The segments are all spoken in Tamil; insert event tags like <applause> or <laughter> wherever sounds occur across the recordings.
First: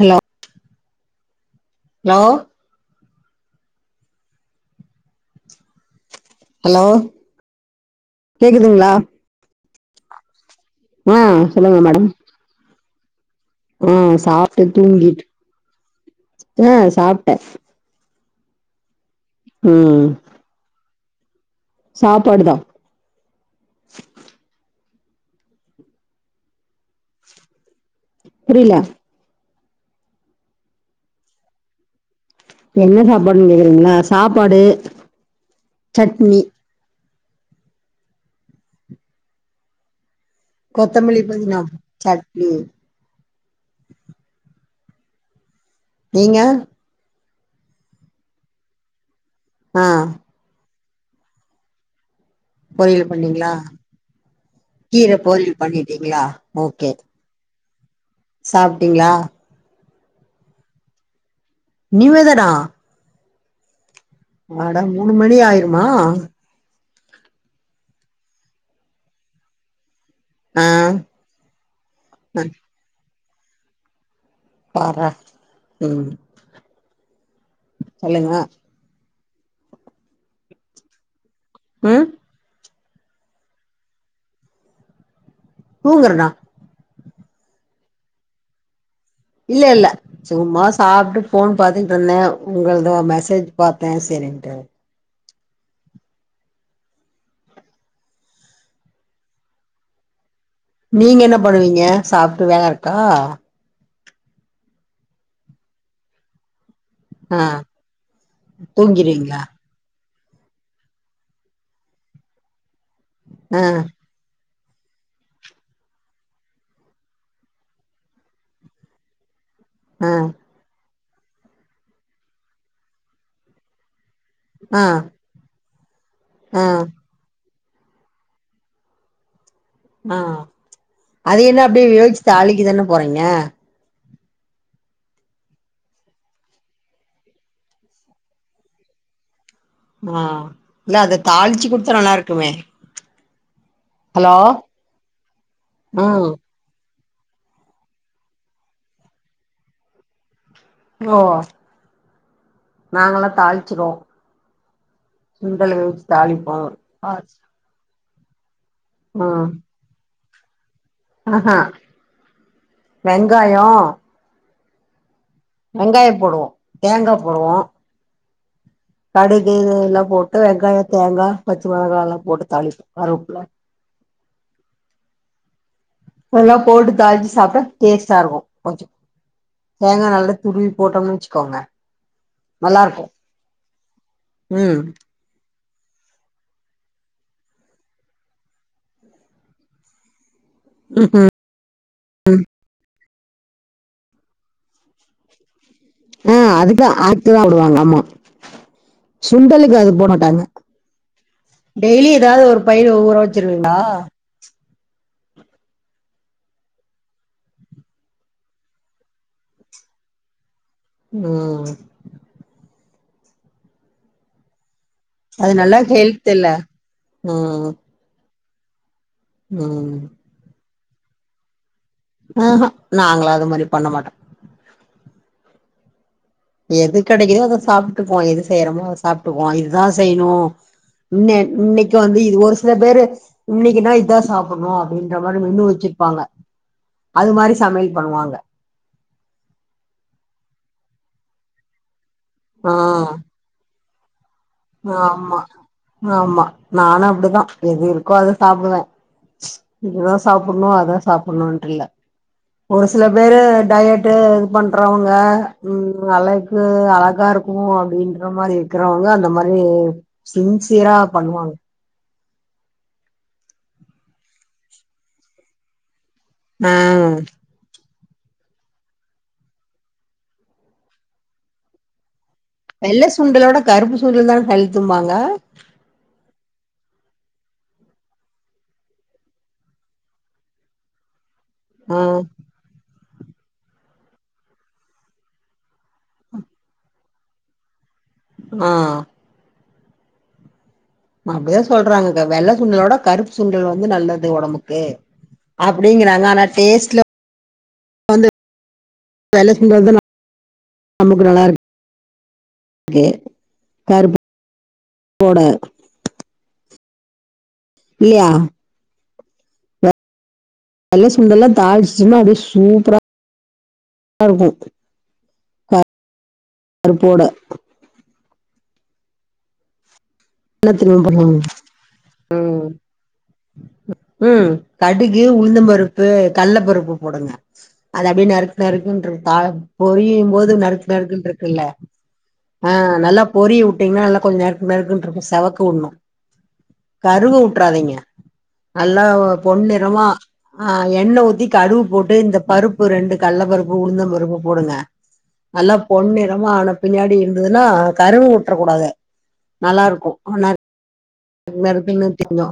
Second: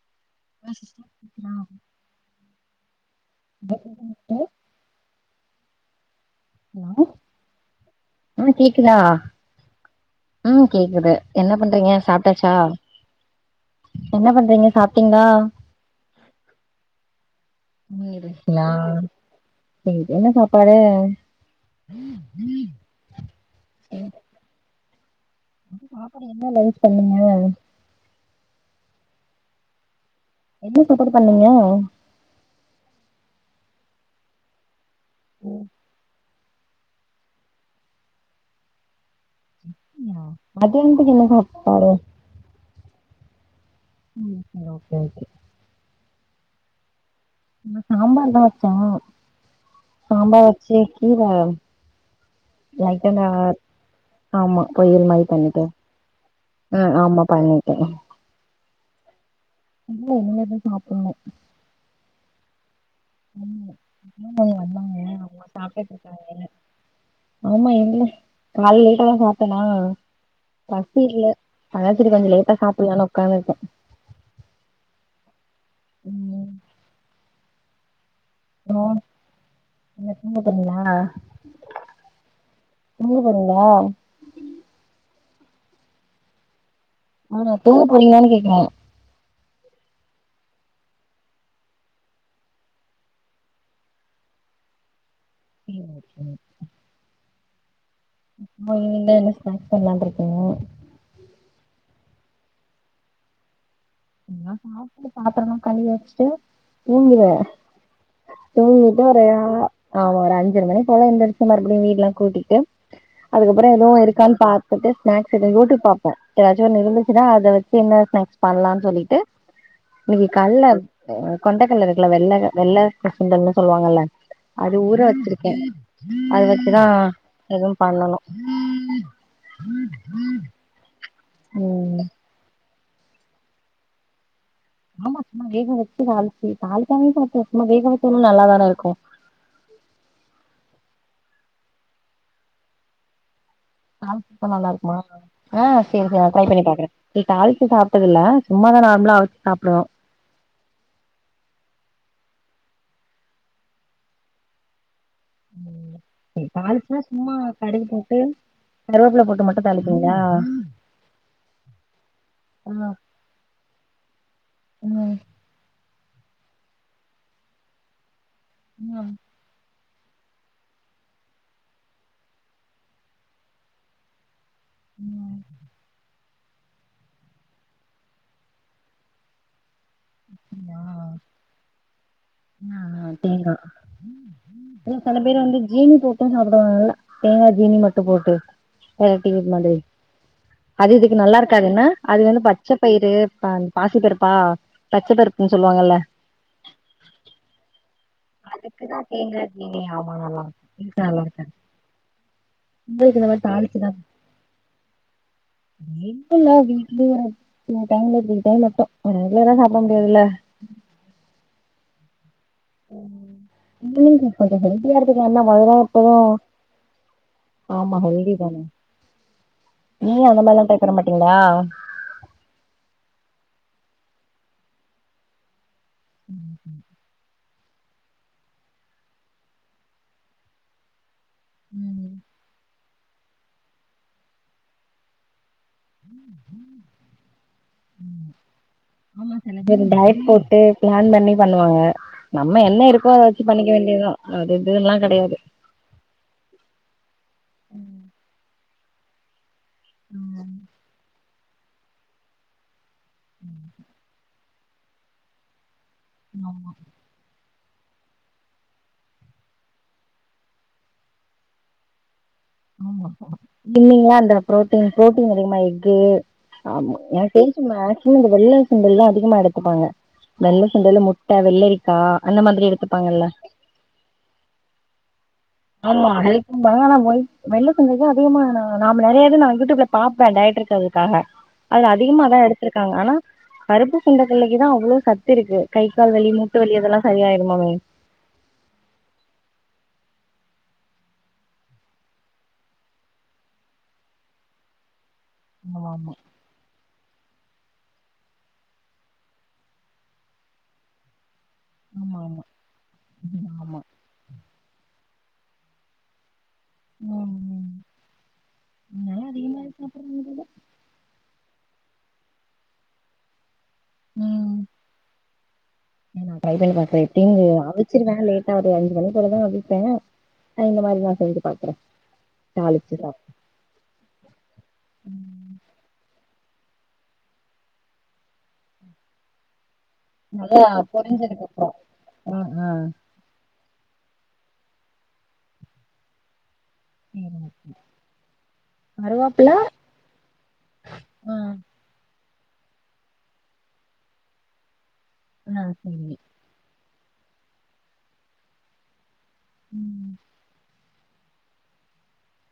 ஹலோ லோ சிஸ்டர் கேக்குதா ஹலோ <inaudible> ஹலோ ஆ கேக்குதுங்ளா கேக்குதா ம் கேக்குது ஆ என்ன சொல்லுங்க பண்றீங்க சாப்ட்டாச்சா ம் என்ன சாப்ட்டு பண்றீங்க சாப்ட்டீங்களா தூங்கிட்டு ம் சாப்ட்டே நீ இருப்பியா ம் இது என்ன சாப்பாடு சாப்பாடுதா சேர் <inaudible> என்ன லைஸ் பண்ணீங்க புரிய்லா என்ன சாப்பாடு பண்ணீங்க என்ன சாப்பாடுன் கேக்குறீங்களா சாப்பாடு ம் சட்னி மத்தியானத்துக்கு என்ன சாப்பாடு ம் ம் சேரி ஓகே ஓகே நீங்க நா சாம்பாருதா வெச்சோ ஆ சாம்பார் வெச்சு கீர லைட்டா பொரியல் நா பண்ணீங்களா ஆமா பொரியல் கீர மாரி பொரியல் பண்ணிட்ட பண்ணிட்டீங்களா ம் ஆமா பண்ணிட்டே சாப்டீங்களா இல்ல இனிமேதா சாப்புணு இனிமேதானா ஆமா இப்பதான் அவங்க மட வந்தாங்க மூணு மணி அவங்க ஆயிருமா சாப்ட்டுட்டு இருக்காங்க ஆமா எங்கள கால்ல லேட்டாதா சாப்டோமா ஆ பசி இல்ல அதா சேரி கொஞ்சோ லேட்டா சாப்புலானு உக்காந்துருக்க பார்றா ம் சொல்லுங்க அந்த லோனு என்ன தூங்க போறீங்களா ம் தூங்க போறீங்களா தூங்கறனா ஆமா தூங்க போறீங்களானு கேக்குற இல்ல இல்ல சும்மா சாப்டுட் ஃபோன் பாத்துட் இருந்த உங்களுது மெசேஜ் பாத்த சேரின்ட்டு ம் ம் இப்ப ஈவினிங்ல என்ன ஸ்நேக்ஸ் பண்லான் இருக்கீங்க நீங்க என்ன பண்ணுவீங்க சாப்டு வேல இருக்கா நா சாப்டு பாத்துரோ எல்லா கழுவி வெச்சுட்டு தூங்குவ ஆ தூங்கிட்டு ஒரு தூங்கிருவீங்களா ஆமா ஒரு அஞ்சர மணி போல எந்துருச்சு மறுபடியு வீடு எல்லா கூட்டிட்டு ஆ அதுக்கப்பறோ எதுவு இருக்கான் பா த்துட்டு ஸ்நேக்ஸ் எது யூடியூப் பாப்ப எதாச்சு ஒன்னு இருந்துச்சுன்னா அத வெச்சு என்ன ஸ்நேக்ஸ் பண்லான் சொல்லிட்டு ஆ இன்னிக்கு கல்ல அ கொண்டக்கல்ல இருக்குல்ல வெள்ள வெள்ள சுண்டல்னு சொல்லுவாங்கல்ல அது ஆ ஊற வெச்சுருக்க அது ஆ வெச்சுதா எதும் பண்ணனு ஆ அது என்ன அப்டியே வேவுச்சு தாளிக்க தான போறீங்க ஆமா சும்மா வேக வெச்சு தாளுச்சு தாளிக்காமையே சாப்புல்லா சும்மா வேக வெச்சாலு நல்லாதான இருக்கு ஆ இல்ல அத தாளுச்சு குடுத்தா நல்லாருக்குமே தாளுச்சு குடுத்தா நல்லாருக்குமா ஆ சேரி சேரி நா ம் ட்ரை பண்ணி பாக்குற ச்சி தாளுச்சு சாப்புறதில்ல சும்மாதா நார்மலா அவுச்சு சாப்புடுவோ ஓ நாங்களா தாளிச்சுருவோ சுண்டல வெச்சு தாலிப்போ தாளிச்சுன்னா சும்மா ஆசு கடுகு போட்டு கருவேப்பில போட்டு மட்டு தாளிப்பீங்களா ஆஹ ஆ வெங்காயோ ம் வெங்காய போடுவோ தேங்கா போடுவோ இன்ன கடுகு இது எல்லா போட்டு வெங்காயொ தேங்கா பச்ச மொளகால்லா போட்டு தாளிப் கருவேப்புல ம் எல்லா போட்டு தாளிச்சு சாப்ட்டா டேஸ்ட்டா இருக்கு கொஞ்சொ தேங்கா நல்லா துருவி போட்டோம்னு வெச்சுக்கோங்க ஆ ஆ தேங்கா ம் சில பேருவந்து ஜீனி போட்டு சாப்டுவாங்கல் தேங்கா ஜீனி மட்டு போட்டு அ டிவி மாதி அது இதுக்கு நல்லா இருக் காதுன்னா அது வந்து பச்ச பயிறு பா பாசிப்பருப்பா பச்சபருப்புன்னு சொல்லுவாங்கல்ல ஆ அதுக்கா அதா போடுவாங்க ஆமா அதுக்குதா தேங்கா சுண்டலுக்கு ஜீனி அது போட ஆமா நல்லா மாட்டாங்க ஈசியா நல்லா இருக்கா டெய்லி ஏதாது ஒரு பயிரு ஊற வெச்சிருவீங்களா டெய்லில வீக்லி ஒரு வா சில டைம்ல சில டைம் மட்டு ரெகுலரா சாப்புட முடியாதுல்ல ஆ <unintelligible> கொஞ்ச ஹெல்தியா இருக்கக்கு என்ன அது <unintelligible> நல்லா அப்பறோ ஹெல்த் இல்ல ம் ஆமா ஹெல்தி தானே ம் நம்மல்லா பேசற மாட்டீங்களா ஆஹ நாங்களா அது மாரி பண்ண மாட்டோ ம் எது கெடைக்குதோ அத சாப்ட்டுக்குவோ எது செய்றோமோ அத சாப்ட்டுக்குவோ இதுதா செய்ணு இன் இன்னைக்கு வந்து இது ஒரு சில பேரு இன்னைக்குனா இதுதா சாப்புணு அப்டின்ற மாரி மெனு வெச்சு ப்பாங்க அது மாரி சமையல் பண்ணுவாங்க ஆமா சில பேரு டையட் போட்டு பிளான் பண்ணி பண்ணுவாங்க நம்ம ஆ என்ன இருக்கோ அத வெச்சு பண்ணிக்க வேண்டியதா ஆமா ஆமா நானு அப்டித்தா எது இருக்கோ அத சாப்டுவே இதுதா சாப்புட்ணு அதா சாப்புட்ணுன்ட்டு இல்ல ஒரு சில பேரு டயடு இது பண்றவங்க ம் அழக்கு அழகா இரு க்கு அப்டின்ற மாரி இருக்குறவங்க அந்த மாரி சின்சியரா பண்ணுவாங்க ஆமா ஆமா இல்லிங்களா அந்த புரோட்டீன் பு்ரோட்டீன் அதிகமா எக்கு ஆமா ஆ எனக்கு தெரிஞ் ட்டு மேக்சிமம் இந்த வெள்ள சுண்டல்லா அதிகமா எடுத்துப்பாங்க வெள்ள சுண்டலு முட்ட வெள்ளரிக்கா அந்த மா வெள்ள சுண்டலோட கருப்பு சுண்டல்தா ஹெல்த்தும்பாங்க ஆமா ஹெல்த்தும்பாங்க ஆனா வை வெள்ள சுண்டல்தா அதிகமா நாம நெறைய இது நா யூடியூப்ல பாப்பே டயட் இருக்குறதுக்காக அது ஆ அதிகமாதா எடுத்துருக்காங்க ஆனா கருப்பு கொண்டகல்லைக்குதா அவ்ளோ சத்து இருக்கு கை கால் வலி மூட்டு வலி அதெல்லா சரியாயிடுமாமே ஆ அப்டிதா சொல்றாங்க வெள்ள சுண்டலோட கருப்பு சுண்டல் வந்து நல்லது உடம்புக்கு அப்டிங்றாங்க ஆனா டேஸ்ட்ல வந்து வெள்ள சுண்டல் வந்து நமக்கு நல்லாருக்கு ஆமா ஆமா கே ஆமா கருப்பு போட உம் ஹும் இல்லயா என்னால அதிகமா சாப்புட முடில வெள்ள சுண்டல்லா தாளிச்ச சுண்டலா அப்டியே சூப்பரா இருக்கு ம் நா டிரை பண்ணி பாக்குறே பருப்போட எப்பயு அவிச்சிருவே லேட்டா ஒரு அஞ்சு மணி போலதா அவிப்பே என்ன இந்த தெரியுமா மாதிரி நா செஞ்சு பண்ணுவாங்க பாக்குறே தாளிச்சுதா உம் கடுகு உளுந்தம்பருப்பு கல்ல பருப்பு போடுங்க அது அப்டின்னு நறுக்கு நறுக்குன்ற தா பொறியும் போது நறுக்கு நறுக்குன்று இருக்குல்ல ஆ நல்லா பொரிய விட்டீங்கன்னா நல்லா கொஞ்சோ நறுக்கு நறுக்குனு இருக்கு செவக்க விடணு கருவ விட்டுறாதிங்க நல்லா கருவாப்புல பொண்ணிறமா ஆ எண்ணெ ஊத்தி கடுகு போட்டு இந்த பருப்பு ரெண்டு கல்ல பருப்பு உளுந்தம் பருப்பு போடுங்க நல்லா பொண்ணிறமா ஆன பின்னாடி இருந்துதுன்னா கருவ வுட்றக்கூடாது நல்லாருக்கு நறுக்குன்னு திங்கு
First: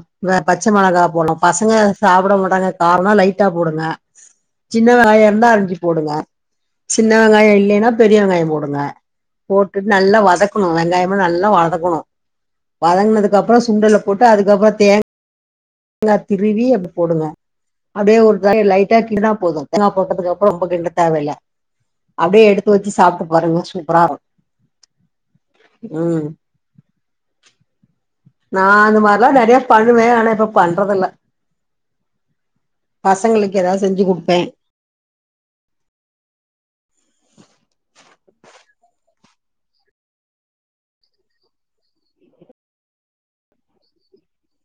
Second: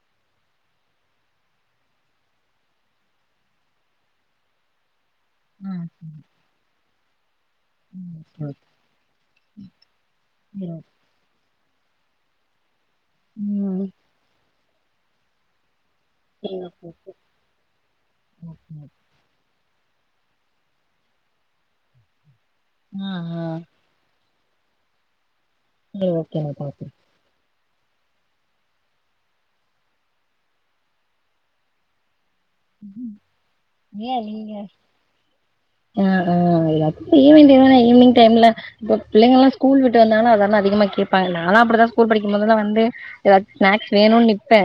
பச்ச மிளகா போலா பசங்க சாப்ட மாட்டாங்க காரொன்னா லைட்டா போடுங்க சின்ன வெங்காயோ இருந்தா அரிஞ்சி போடுங்க சின்ன வெங்காயோ இல் இல்லன்னா பெரிய வெங்காயோ போடுங்க போட்டுட்டு நல்லா வதக்கணு வெங்காயோ நல்லா வதக்கணு வதங்குனதுக்கு அப்புறோ ம் சுண்டல போட்டு அதுக்கப்புறோ தேங் தேங்கா திருவி அதுல போடுங்க அதே ஒரு லைட்டா கிர்னா போது ன போட்டதுக்கு அப்புறம் ரொம்ப தேங்கா போட்டதுக்கப்றோ ரொம்ப கிண்ட தேவயில்ல அப்டியே எடுத்து வச்சு சாப்ட்டு பாருங்க சூப் ப்பரா சரி ம் ஓகே நா பாக்குறே நா அந்த மாரிலா நிறைய பண்ணுவே ஆனா இப்ப பண்றதுல்ல பசங்களுக்கு எதாவ்து செஞ்சு ஏ கொடுப்பே நீங்க ஆ ஆ <unintelligible> ஈவ்னிங் டைம்ல ஈவ்னிங் டைம்ல இப்போ பிள்ளைகல்லா ஸ்கூல் விட்டு வந்தால அதெல்லா அதிகமா கேப்பாங்க நாளா அப்டி தா ஸ்கூல் படிக்கும்போதெல்லா வந்து எதாச்சு ஸ்நாக்ஸ் வேணுன்னு நிப்பே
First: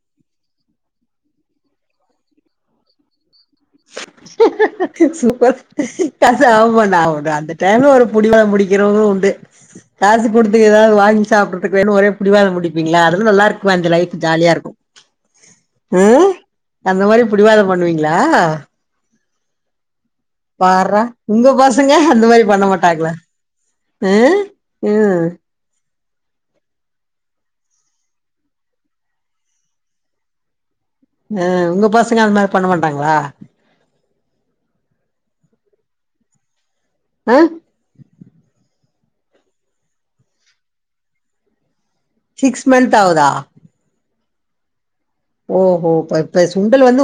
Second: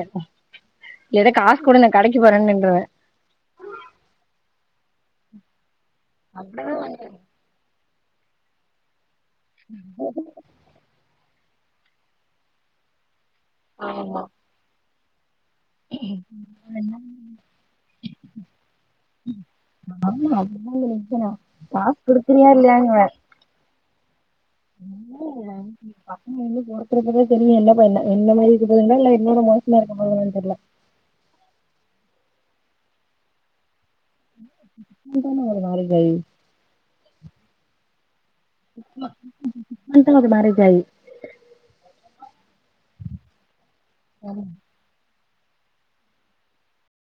எனக்கு காசு குடு நா கடைக்கு போறேனு நின்றுவே சூப்பர் கச ஆமாண்ண அவருதா அந்த டைம்ல ஒரு புடிவாதோ புடிக்கிறது உண்டு காசு கொடுத்து எதாது வாங்கி சாப்ட்டு வேணு ஒரே புடிவாத புடிப்பீங்களா அதுல்லா நல்லா இருக்குமே அந்த லைஃபு ஜாலியா இருக்கு ம் அந்த மாரி பிடிவாதோ பண்ணுவீங்ளா ம் ஆமா பாறா உங்க பசங்க அந்த மாதிரி பண்ண இல்லையாங்குவே மாட்டாங்களா ம் ம் பசங்க வந்து பொறக்கறப்பவே தெரியு என்ன பண்ணு என்ன மாதிரி இருக்குதுங்களா இல்ல என்னோட மோசமா இருக்க போதுங்ளானு தெர்ல ஆ உங்க பசங்க அந்த மாரி பண்ண மாட்டாங்ளா <unintelligible> ஆ சிக்ஸ் மன்த்து ஆவுது மேரேஜ் ஆகி சிக்ஸ் மந்த் ஆவுதா ஆமா ஓஹோ இப்ப பா சுண்டல் வந்து